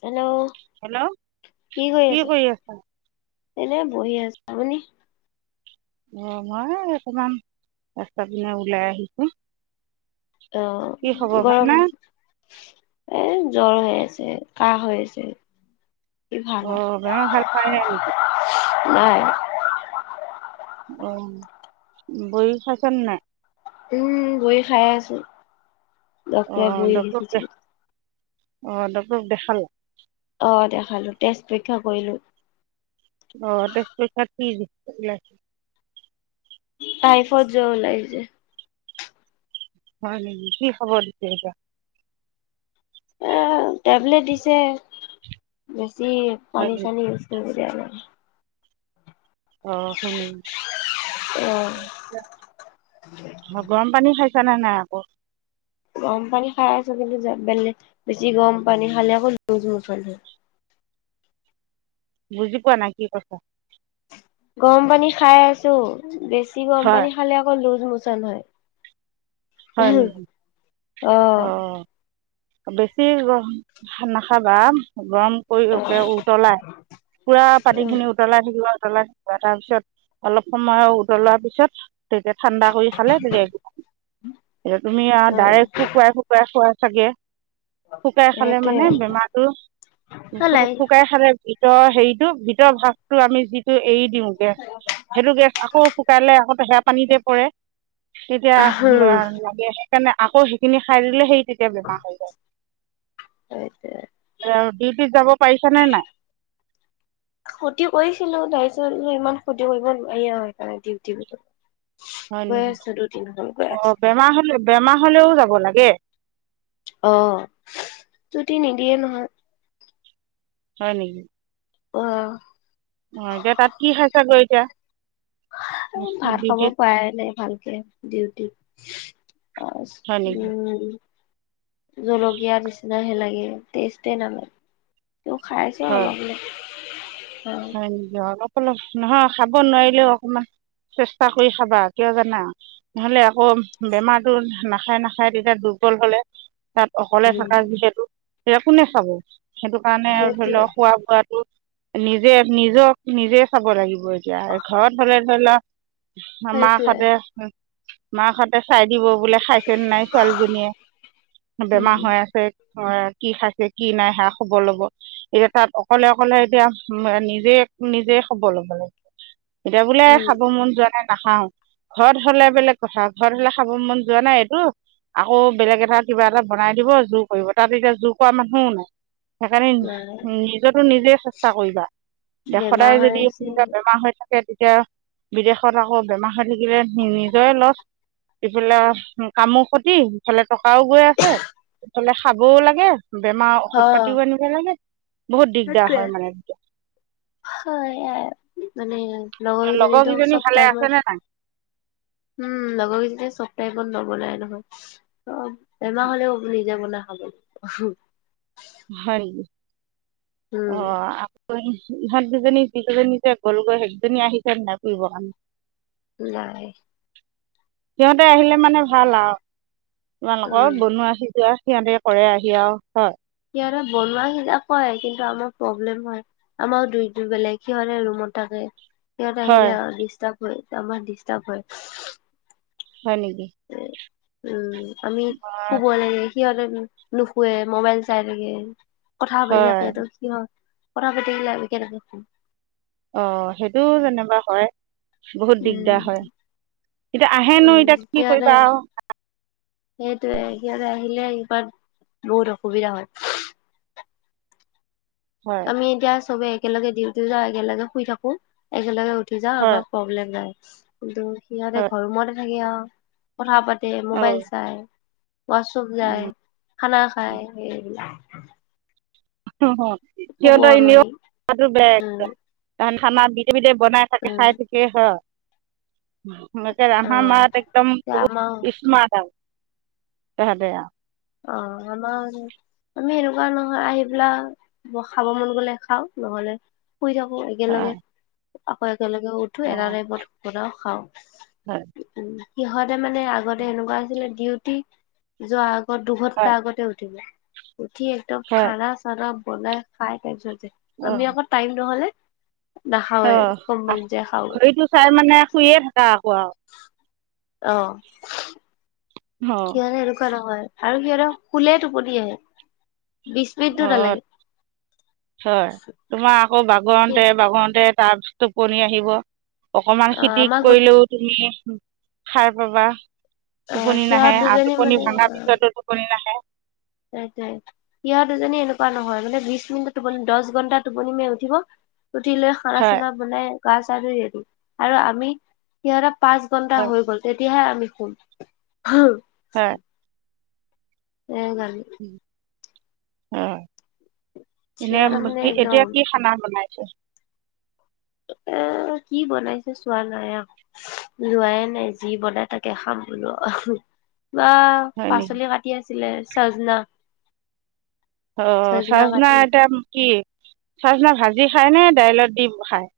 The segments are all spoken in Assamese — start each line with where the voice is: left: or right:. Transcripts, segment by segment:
left: হেল্ল'
right: হেল্ল'
left: কি কৰি আছা? এনেই বহি আছো। আপুনি?
right: অ' মই অকমান ৰাস্তা পিনে ওলাই আহিছোঁ। কি খবৰ
left: অ' গৰম
right: ভালনে
left: এ জ্বৰ হৈ আছে, কাহ হৈ আছে। কি ভাল
right: অ' বেমাৰ ভাল পাই নাই নেকি?
left: আৰু নাই।
right: অ' বড়ি খাইছা নে নাই?
left: উম বড়ি খাই আছোঁ। ডক্টৰে বড়ি লিখিছিলে।
right: অ' ডক্টৰক দেখালা?
left: অ' দেখালো, তেজ পৰীক্ষা কৰিলো।
right: অ' তেজ পৰীক্ষাত কি [unintelligible] ওলাইছে?
left: টাইফড জ্বৰ ওলাইছে।
right: হয় নেকি কি খাব দিছে এতিয়া?
left: এ টেবলেট দিছে বেছি
right: হয়
left: পানী
right: নেকি
left: চানী ইউজ নকৰি। [unintelligible]
right: অ' হয় নেকি?
left: অ
right: গৰম পানী খাই চা নে নাই আকৌ?
left: গৰম পানী খাই আছো কিন্তু বেলে বেছি গৰম পানী খালে আকৌ লুজ মোচন হয়।
right: বুজি পোৱা নাই কি কৈছা?
left: গৰম পানী খাই আছো। বেছি গৰম
right: হয়
left: পানী খালে আকৌ লুজ মোচন হয়।
right: হয় নেকি?
left: অহ।
right: অঁ বেছি গৰম - হা - নাখাবা। গৰম কৰি [unintelligible] উতলাই পুৰা পানী
left: উম,
right: খিনি উতলাই থাকিবা উতলাই তাৰপিছত অলপ সময় উতলোৱাৰ পিছত তেতিয়া ঠাণ্ডা কৰি খালে তেতিয়া একো নহয় এতিয়া তুমি আৰু ডাইৰেক্ট [unintelligible] খোৱা চাগে? শুকাই খালে
left: সেইটোৱে
right: মানে বেমাৰটো,
left: ভাল
right: [unintelligible]
left: লাগে।
right: শুকাই খালে ভি ভিতৰৰ হেৰিটো ভিতৰৰ ভাগটো আমি যিটো এৰি দিওঁ গেছ সেইটো গেছ আকৌ শুকালে আকৌতো সেয়া পানীতে পৰে। এতিয়া ম লাগে সেইকাৰণে আকৌ সেইখিনি খাই দিলে সেই তেতিয়া বেমাৰ হৈ যায়। ডিউটিত যাব পাৰিছা নে নাই?
left: ক্ষতি কৰিছিলোঁ তাৰপিছত ইমান ক্ষতি কৰিব নোৱাৰি আৰু সেইকাৰণে ডিউটি [unintelligible]
right: হয়
left: গৈ
right: নেকি?
left: আছো দুদিনখন গৈ আছো
right: অ' বেমাৰ হলে - বেমাৰ হলেও যাব লাগে?
left: অ' চুটি নিদিয়ে নহয়।
right: হয় নেকি?
left: অহ।
right: অ' এতিয়া তাত কি খাইছাগৈ এতিয়া? নেশ্যনেল
left: ভাত খাব
right: ডিউটিত
left: পৰাই নাই ভালকে ডিউটিত।
right: হয়
left: [unintelligible]
right: নেকি
left: উম। জলকীয়া নিচিনাহে লাগে টেষ্টে এ নালাগে। তেও খাই আছো
right: হয়
left: অলপ অলপ।
right: হয় নেকি? অলপ অলপ নহয় খাব নোৱাৰিলেও অকমান চেষ্টা কৰি খাবা কিয় জানা নহলে আকৌ বেমাৰতো নাখায় নাখায় তেতিয়া দুৰ বল হলে। তাত অকলে
left: উম
right: থাকা যিহেতু, তেতিয়া কোনে চাব? সেইটো কাৰণে আৰু ধৰি
left: সেইটোৱে
right: ল খোৱা বোৱাটো নিজে নিজক নিজে চাব লাগিব এতিয়া ঘৰত হলে ধৰি ল মাক
left: সেইটোৱে
right: হতে, মাক হতে চাই দিব বোলে খাইছেনে নাই ছোৱালীজনীয়ে বেমাৰ
left: উম
right: হৈ আছে। হয় কি খাইছে কি নাই সেয়া খবৰ ল'ব এতিয়া তাত অকলে অকলে এতিয়া নিজে নিজে খবৰ ল'ব লাগিব এতিয়া বোলে
left: উম
right: খাব মন যোৱা নাই নাখাও। ঘৰত হলে বেলেগ কথা ঘৰত হলে খাব মন যোৱা নাই এইটো আকৌ বেলেগ এটা কিবা এটা বনাই দিব জোৰ কৰিব তাত এতিয়া জোৰ কৰা মানুহও নাই। সেইকাৰণে
left: নাই
right: নিজটো নিজে চেচ কৰিবা
left: বেমাৰ
right: সদায়
left: হৈ
right: যদি
left: আছে
right: বেমাৰ হৈ থাকে। তেতিয়া বিদেশত আকৌ বেমাৰ হৈ থাকিলে নিজৰে লছ। ইফালে কামো ক্ষতি ইফালে টকাও গৈ আছে সেফালে খাবও লাগে। বেমাৰ ঔষধ
left: অ
right: পাতিও আনিব লাগে। বহুত দিগদাৰ
left: সেইটোৱে।
right: হয় মানে।
left: হয় আই মানে। লগৰ গিজনি ত
right: লগৰকেইজনী
left: চব
right: ভালে
left: টাইমত
right: আছেনে নাই
left: উম লগৰ গিজনীয়ে চব টাইমত নবনাই নহয় অ বেমাৰ হলেও নিজে বনাই খাব। [inaudible]
right: হয় নেকি অ।
left: উম
right: ইহত দুজনী যিকেইজনী যে গ'লগৈ সেইকেইজনী আহিছে নাই ফুৰিব কাৰণে।
left: নাই
right: সিহঁতে আহিলে মানে ভাল আৰু তোমালোকৰ
left: উম
right: বনোৱা সিজোৱা। সিহঁতে কৰে আহি আৰু হয়।
left: সিহঁতে বনোৱা সিজোৱা কৰে কিন্তু আমাৰ প্ৰব্লেম হয় আমাৰ দুইটো বেলেগ সিহঁতে ৰুমত থাকে সিহঁত
right: হয়
left: আহিলে ডিষ্টাৰ্ব হয় আমাৰ ডিষ্টাৰ্ব হয়।
right: হয় নেকি।
left: উম আমি
right: অঁ
left: শুব লাগে সিহঁতে নুশুৱে মোবাইল চাই থাকে। কথা পাতি
right: হয়
left: থাকেটো কি হয় কথা পাতি থাকিলে আমি কেনেকে।
right: অ সেইটো যেনিবা হয়। বহুত দিগদাৰ
left: উম
right: হয় এতিয়া আহেনো এতিয়া কি কৰিবা আও।
left: সেইটোৱে সিহঁতে আহিলে সিহত বহুত অসুবিধা হয়।
right: হয়
left: আমি এতিয়া সবে একেলগে ডিউটি যাও একেলগে শুই থাকো একেলগে উ। উঠি যা
right: হয়
left: আাৰ প্ৰব্লেম যায় কিন্তু সিহঁতে
right: হয়
left: ঘৰৰুমতে থাকে আৰু কথা পাতি। মোবাইল
right: অঁ
left: চাই ওৱাছপ যায় খানা খাই সেইবিলাক।
right: উ
left: শুব নোৱাৰি
right: সিহঁতৰ বেয়
left: উম
right: থানাত বিধে বিধে। বনাই থাকে
left: উম
right: খাই থাকে হয়। মে আ
left: অ
right: মাৰ একদম
left: এতিয়া আমাৰ
right: বহুত স্মাত তেহেতে আও।
left: এনেকুৱা নহয় আহি পেলা খাব মন গ'লে খাও নহলে। শুই থাকো একেলগে
right: হয়
left: আকৌ একেলগে উঠো এটা
right: অ'
left: টাইমত বনাও খাওঁ।
right: হয়।
left: সিহঁতে মানে আগতে এনেকুৱা আছিলে ডিউটি যোৱা। আত দুঘণ্টা
right: হয়
left: আগতে উঠি যায়। উঠি একদম
right: হয়
left: খানা চানা বনাই খাই তাৰপিছতে আমি
right: অ'
left: আকৌ টাইম নহ'লে। নাখাওৱে
right: অ
left: কোম্পানীত যাই খাওঁগে
right: ঘৰিটো চাই মানে শুইয়ে থাকো আকৌ আও।
left: অহ।
right: অ'
left: সিহঁতে এনেকুৱা নহয় আৰু সিহঁতৰক শুলে টোপনি আহে। বিশ মিনিটটো
right: অ
left: নালাগে
right: হয় তোমাৰ। আকৌ
left: কি
right: বাগৰতে বাগৰতে তাৰপিছত টোপনি আহিব। অকমান
left: অ
right: খিতিক
left: আমাৰ গোট
right: কৰিলেও তুমি সাৰ পাবা।
left: অ
right: টোপনি
left: সিহঁত
right: নাহে আৰু
left: দুজনী
right: টোপনি ভাঙা পিছতো টোপনি নাহে।
left: তাই তাই সিহঁত দুজনী এনেকুৱা নহয় মানে বিশ মিনিটত। টোপনি দছ ঘন্টা টোপনি মে উঠিব উঠি লৈ খানা
right: হয়
left: চানা বনাই। গা ছা ধুই ৰেডি আৰু আমি সিহঁতৰ পাঁচ ঘন্টা
right: হয়
left: হৈ গ'ল তে। তেতিয়াহে আমি শুম।
right: হয়
left: এজানে।
right: অ এনে
left: সিহঁতৰ মানে
right: কি
left: একদম
right: এতিয়া কি খানা বনাই। [inaudible]
left: এ কি বনাইছে চোৱা নাই আহ লোৱাইে নাই যি বনাই তাকে খাম। বলো বা
right: হয় নেকি
left: পাচলি কাটি আছিলে চাজনা। [unintelligible]
right: অ চাজনা এতিয়া কি। চাচিনা ভাজি খায় নে দাইলত দি খায়। [unintelligible]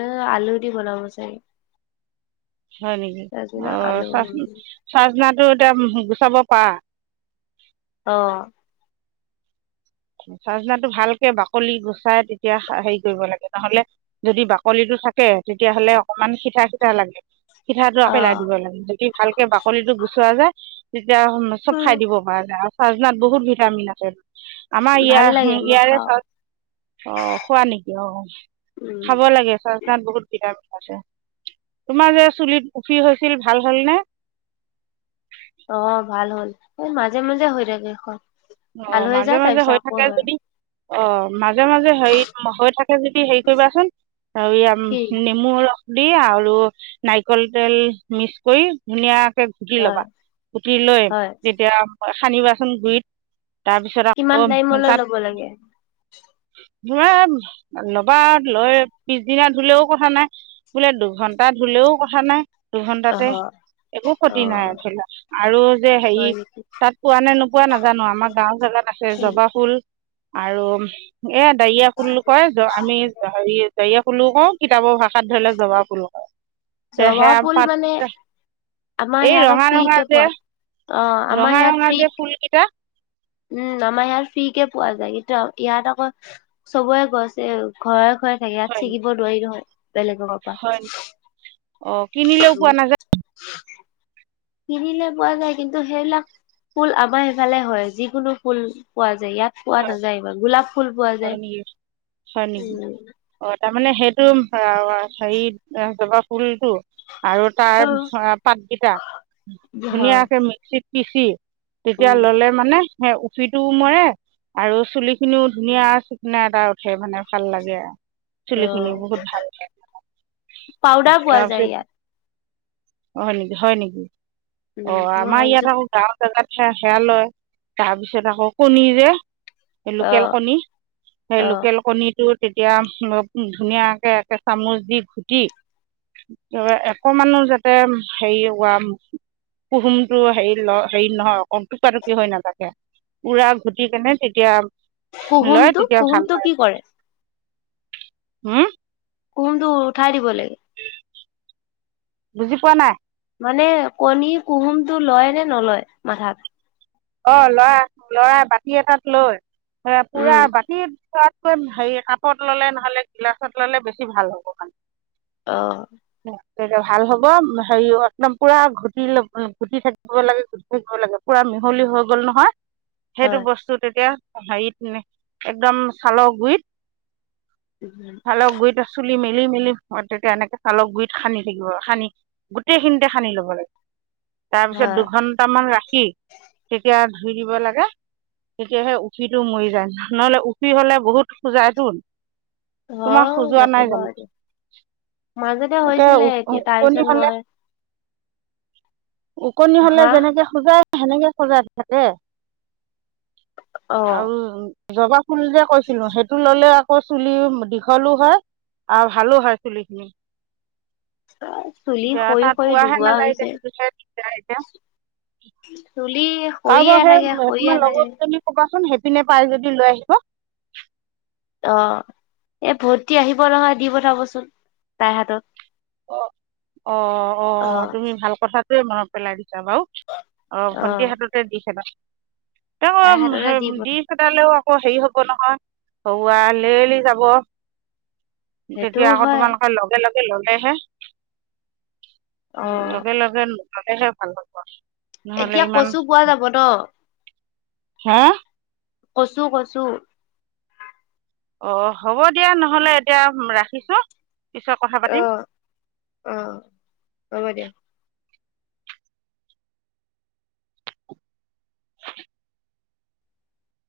left: এ আলু দি বনাব চাগে।
right: হয় নেকি অ
left: চজনা আলু
right: চ চাজনাটো এতিয়া। চব পা। [unintelligible]
left: অ।
right: চাজনাটো ভালকে বাকলি গুচাই তেতিয়া হেৰি কৰিব লাগে নহলে যদি বাকলিটো। [unintelligible] থাকে তেতিয়াহ'লে অকমান শিঠা শিঠা লাগে। পিঠাটো
left: অ
right: পেলাই দিব লাগে যদি ভালকে বাকলি গুচোৱা যায়। [unintelligible] এতিয়া চব খাই দিব পাৰে চাৰাত বহুত ভিটামিন আছে। [unintelligible] আমাৰ ইয়া
left: ভাল লাগে মই
right: ইয়াৰ।
left: খাওঁ
right: [unintelligible] অ খোৱা নেকি অ
left: উম
right: খাব লাগে চাত বহুত ভিটামিন [unintelligible] তোমাৰ যে চুলিত উফি হৈছিল ভাল হলনে।
left: অ ভাল হ'ল এই মাজে মাজে হৈ থাকে খব।
right: অ মাজে মাজে হৈ থাকে যদি। অ মাজে মাজে হেৰি হৈ থাকে যদি হেৰি কৰিবাচোন। আ
left: কি
right: নেমু ৰস দি আৰু নাৰিকল তেল মিক্স কৰি ধুনীয়া কোটি লবা
left: হয়
right: কোটি লৈ
left: হয়
right: তেতিয়া সানিবাচোন গুৰিত তাৰপিছত
left: কিমান
right: আকৌ
left: টাইমলৈ
right: তাত
left: ল'ব লাগে
right: ধৰা লবা লৈ পিছদিনা ধুলেও কথা নাই বোলে দুঘন্টা ধুলেও কথা নাই দুঘন্টাতে
left: অহ
right: একো
left: অ
right: ক্ষতি নাই থলে আৰু যে হেৰি
left: হয় নেকি
right: তাত পোৱা নে নোপোৱা নাজানো আমাক গাওঁ আছে
left: কি
right: জবা ফুল আৰু এ দাৰিয়া ফুল কয় আমি হেৰি দাৰি ফুলো কওঁ কিতাপৰ ভাষাত ধৰি লও জবা ফুল কওঁ
left: জবা ফুল মানে আমাৰ
right: এই
left: সেয়াত ক
right: ৰঙা
left: ফ্ৰি
right: ৰঙা
left: কে
right: যে
left: পোৱা যায় অ আমাৰ
right: ৰঙা
left: সেইয়াত
right: ৰঙা
left: ফ্ৰী
right: যে ফুলকেইটা
left: উম আমাৰ ইয়াত ফ্ৰী কে পোৱা যায় ইয়াত আকৌ চবৰে গছে ঘৰে ঘৰে থাকে
right: হয়
left: ইয়াত
right: নেকি
left: ছিঙিব নোৱাৰি নহয় বেলেগৰ পৰা
right: অ কিনিলেও পোৱা নাযায়
left: কিনিলে পোৱা যায় কিন্তু সেইবিলাক ফুল আমাৰ সেফালে হয় যিকোনো ফুল পোৱা যায় ইয়াত পোৱা নাযায় ইমান গোলাপ ফুল পোৱা
right: হয় নেকি হয় নেকি
left: যায় উ
right: অঁ তাৰমানে সেইটো হেৰিত জবা ফুল আৰু তাৰ
left: উম
right: পাতকিটা
left: হয়
right: ধুনীয়াকে মিক্সিত পিচি তেতিয়া
left: উম
right: ললে মানে সেই উফিটোও মৰে আৰু চুলি খিনিও ধুনীয়া চিকনা এটা উঠে মানে ভাল লাগে আ
left: অ
right: চুলিখিনি বহুত ভাল তাৰপিছ
left: পাউদাৰ পোৱা যায় ইয়াত
right: হয় নেকি হয় নেকি অ
left: উম মই
right: আমাৰ ইয়াত
left: ভাবিছো
right: আৰু গাঁও জেগাত সে সেয়া লয় তাৰপিছত আকৌ কণী যে
left: অ
right: লোকেল কণী সেই
left: অ
right: লোকেল কণীটোত তেতিয়া ধুনীয়াকে একে চামুচ দি ঘুটি একমানো যাতে হেৰি অকয়াম কুহুমটো হে হেৰি নহয় টুকুৰা টুকুৰি হৈ নাথাকে উৰা ঘুটি কেনে তেতিয়া লয়
left: কুহুমটো
right: তেতিয়া ভাল
left: কুহুমটো
right: পায়
left: কি কৰে
right: হম
left: কুহুমটো উঠাই দিব লাগে
right: বুজি পোৱা নাই
left: মানে কণী কুহুমটো লয় নে নলয় মাথাত
right: অ লৰা লৰাই বাতি এটাত লৈ পুৰা
left: উম
right: বাতিত লোৱাতকৈ হেৰি কাপত ল'লে নহ'লে গিলাচত ললে বেছি ভাল হ'ব
left: অ
right: ভাল হব হেৰি একদম পুৰা ঘুটি ঘুটি থাকিব লাগে ঘুটি থাকিব লাগে পুৰা মি হলি হৈ গ'ল নহয় সেইটো
left: হয়
right: বস্তু তেতিয়া হেৰিত একদম চালৰ গুৰিত
left: উম,
right: চালৰ গুৰিত চুলি মেলি মেলি মেলি তেতিয়া এনেকে চালক গুৰিত সানি থাকিব সানি গোটেই খিনিতে সানি ল'ব লাগে তাৰপিছত
left: হয়
right: দুঘন্টামান ৰাখি তিয়া ধুই দিব লাগে তেতিয়াহে উফিটো মৰি যায় নহলে উফি হলে বহুত খোজাই টোন তোমাক
left: হয়
right: খজোৱা নাই
left: নকবা
right: জানো
left: আৰু মাজতে
right: এতিয়া
left: হৈছিলে এতিয়া
right: ওকণি
left: তাৰপিছত
right: হলে
left: মই
right: ওকণি হলে
left: হা
right: যেনেকে সজাই সেনেকে সজাই থাকে
left: অ
right: আৰু জবা ফুল যে কৈছিলো সেইটো ললে আকৌ চুলি দীঘলো হয় আহ ভালো হয় চুলিখিনি।
left: চুলি
right: এতিয়া
left: সৰি
right: তাত
left: সৰি
right: পোৱাহে
left: দুবুৱা
right: নাযায় এতিয়া
left: হৈছে
right: সেইটো চাই এতিয়া।
left: চুলি, সৰিয়ে
right: কাৰোবাৰ সেই
left: থাকে সৰিয়ে
right: তোমাৰ
left: থাকে
right: লগৰজনী কবাচোন সেইপিনে পাই যদি লৈ আহিব।
left: অ এ ভণ্টি আহিব নহয় দি পঠাবচোন তাইৰ হাতত।
right: অ অ অ তুমি ভাল কথাটোয়ে মনত পেলাই দিছা বাৰু। অ ভণ্টি হাততে দি খেলা। ত
left: তাইৰ হাতলৈ দি পঠাম
right: দিছটালেও ক হেৰি হব নহয় ঘৰুৱা লেলি যাব। তেতিয়া
left: সেইটোও
right: আকৌ
left: হয়
right: তোমালোকে লগে লগে ললেহে।
left: অ
right: উ লগে লগে ন লগেহে ভাল হাব নহলে
left: এতিয়া
right: ইমান
left: কচু পোৱা যাব ন
right: হা
left: কচু কচু
right: অ হব দিয়া নহলে এতিয়া ৰাখিছো।
left: আহ আহ হ'ব দিয়া।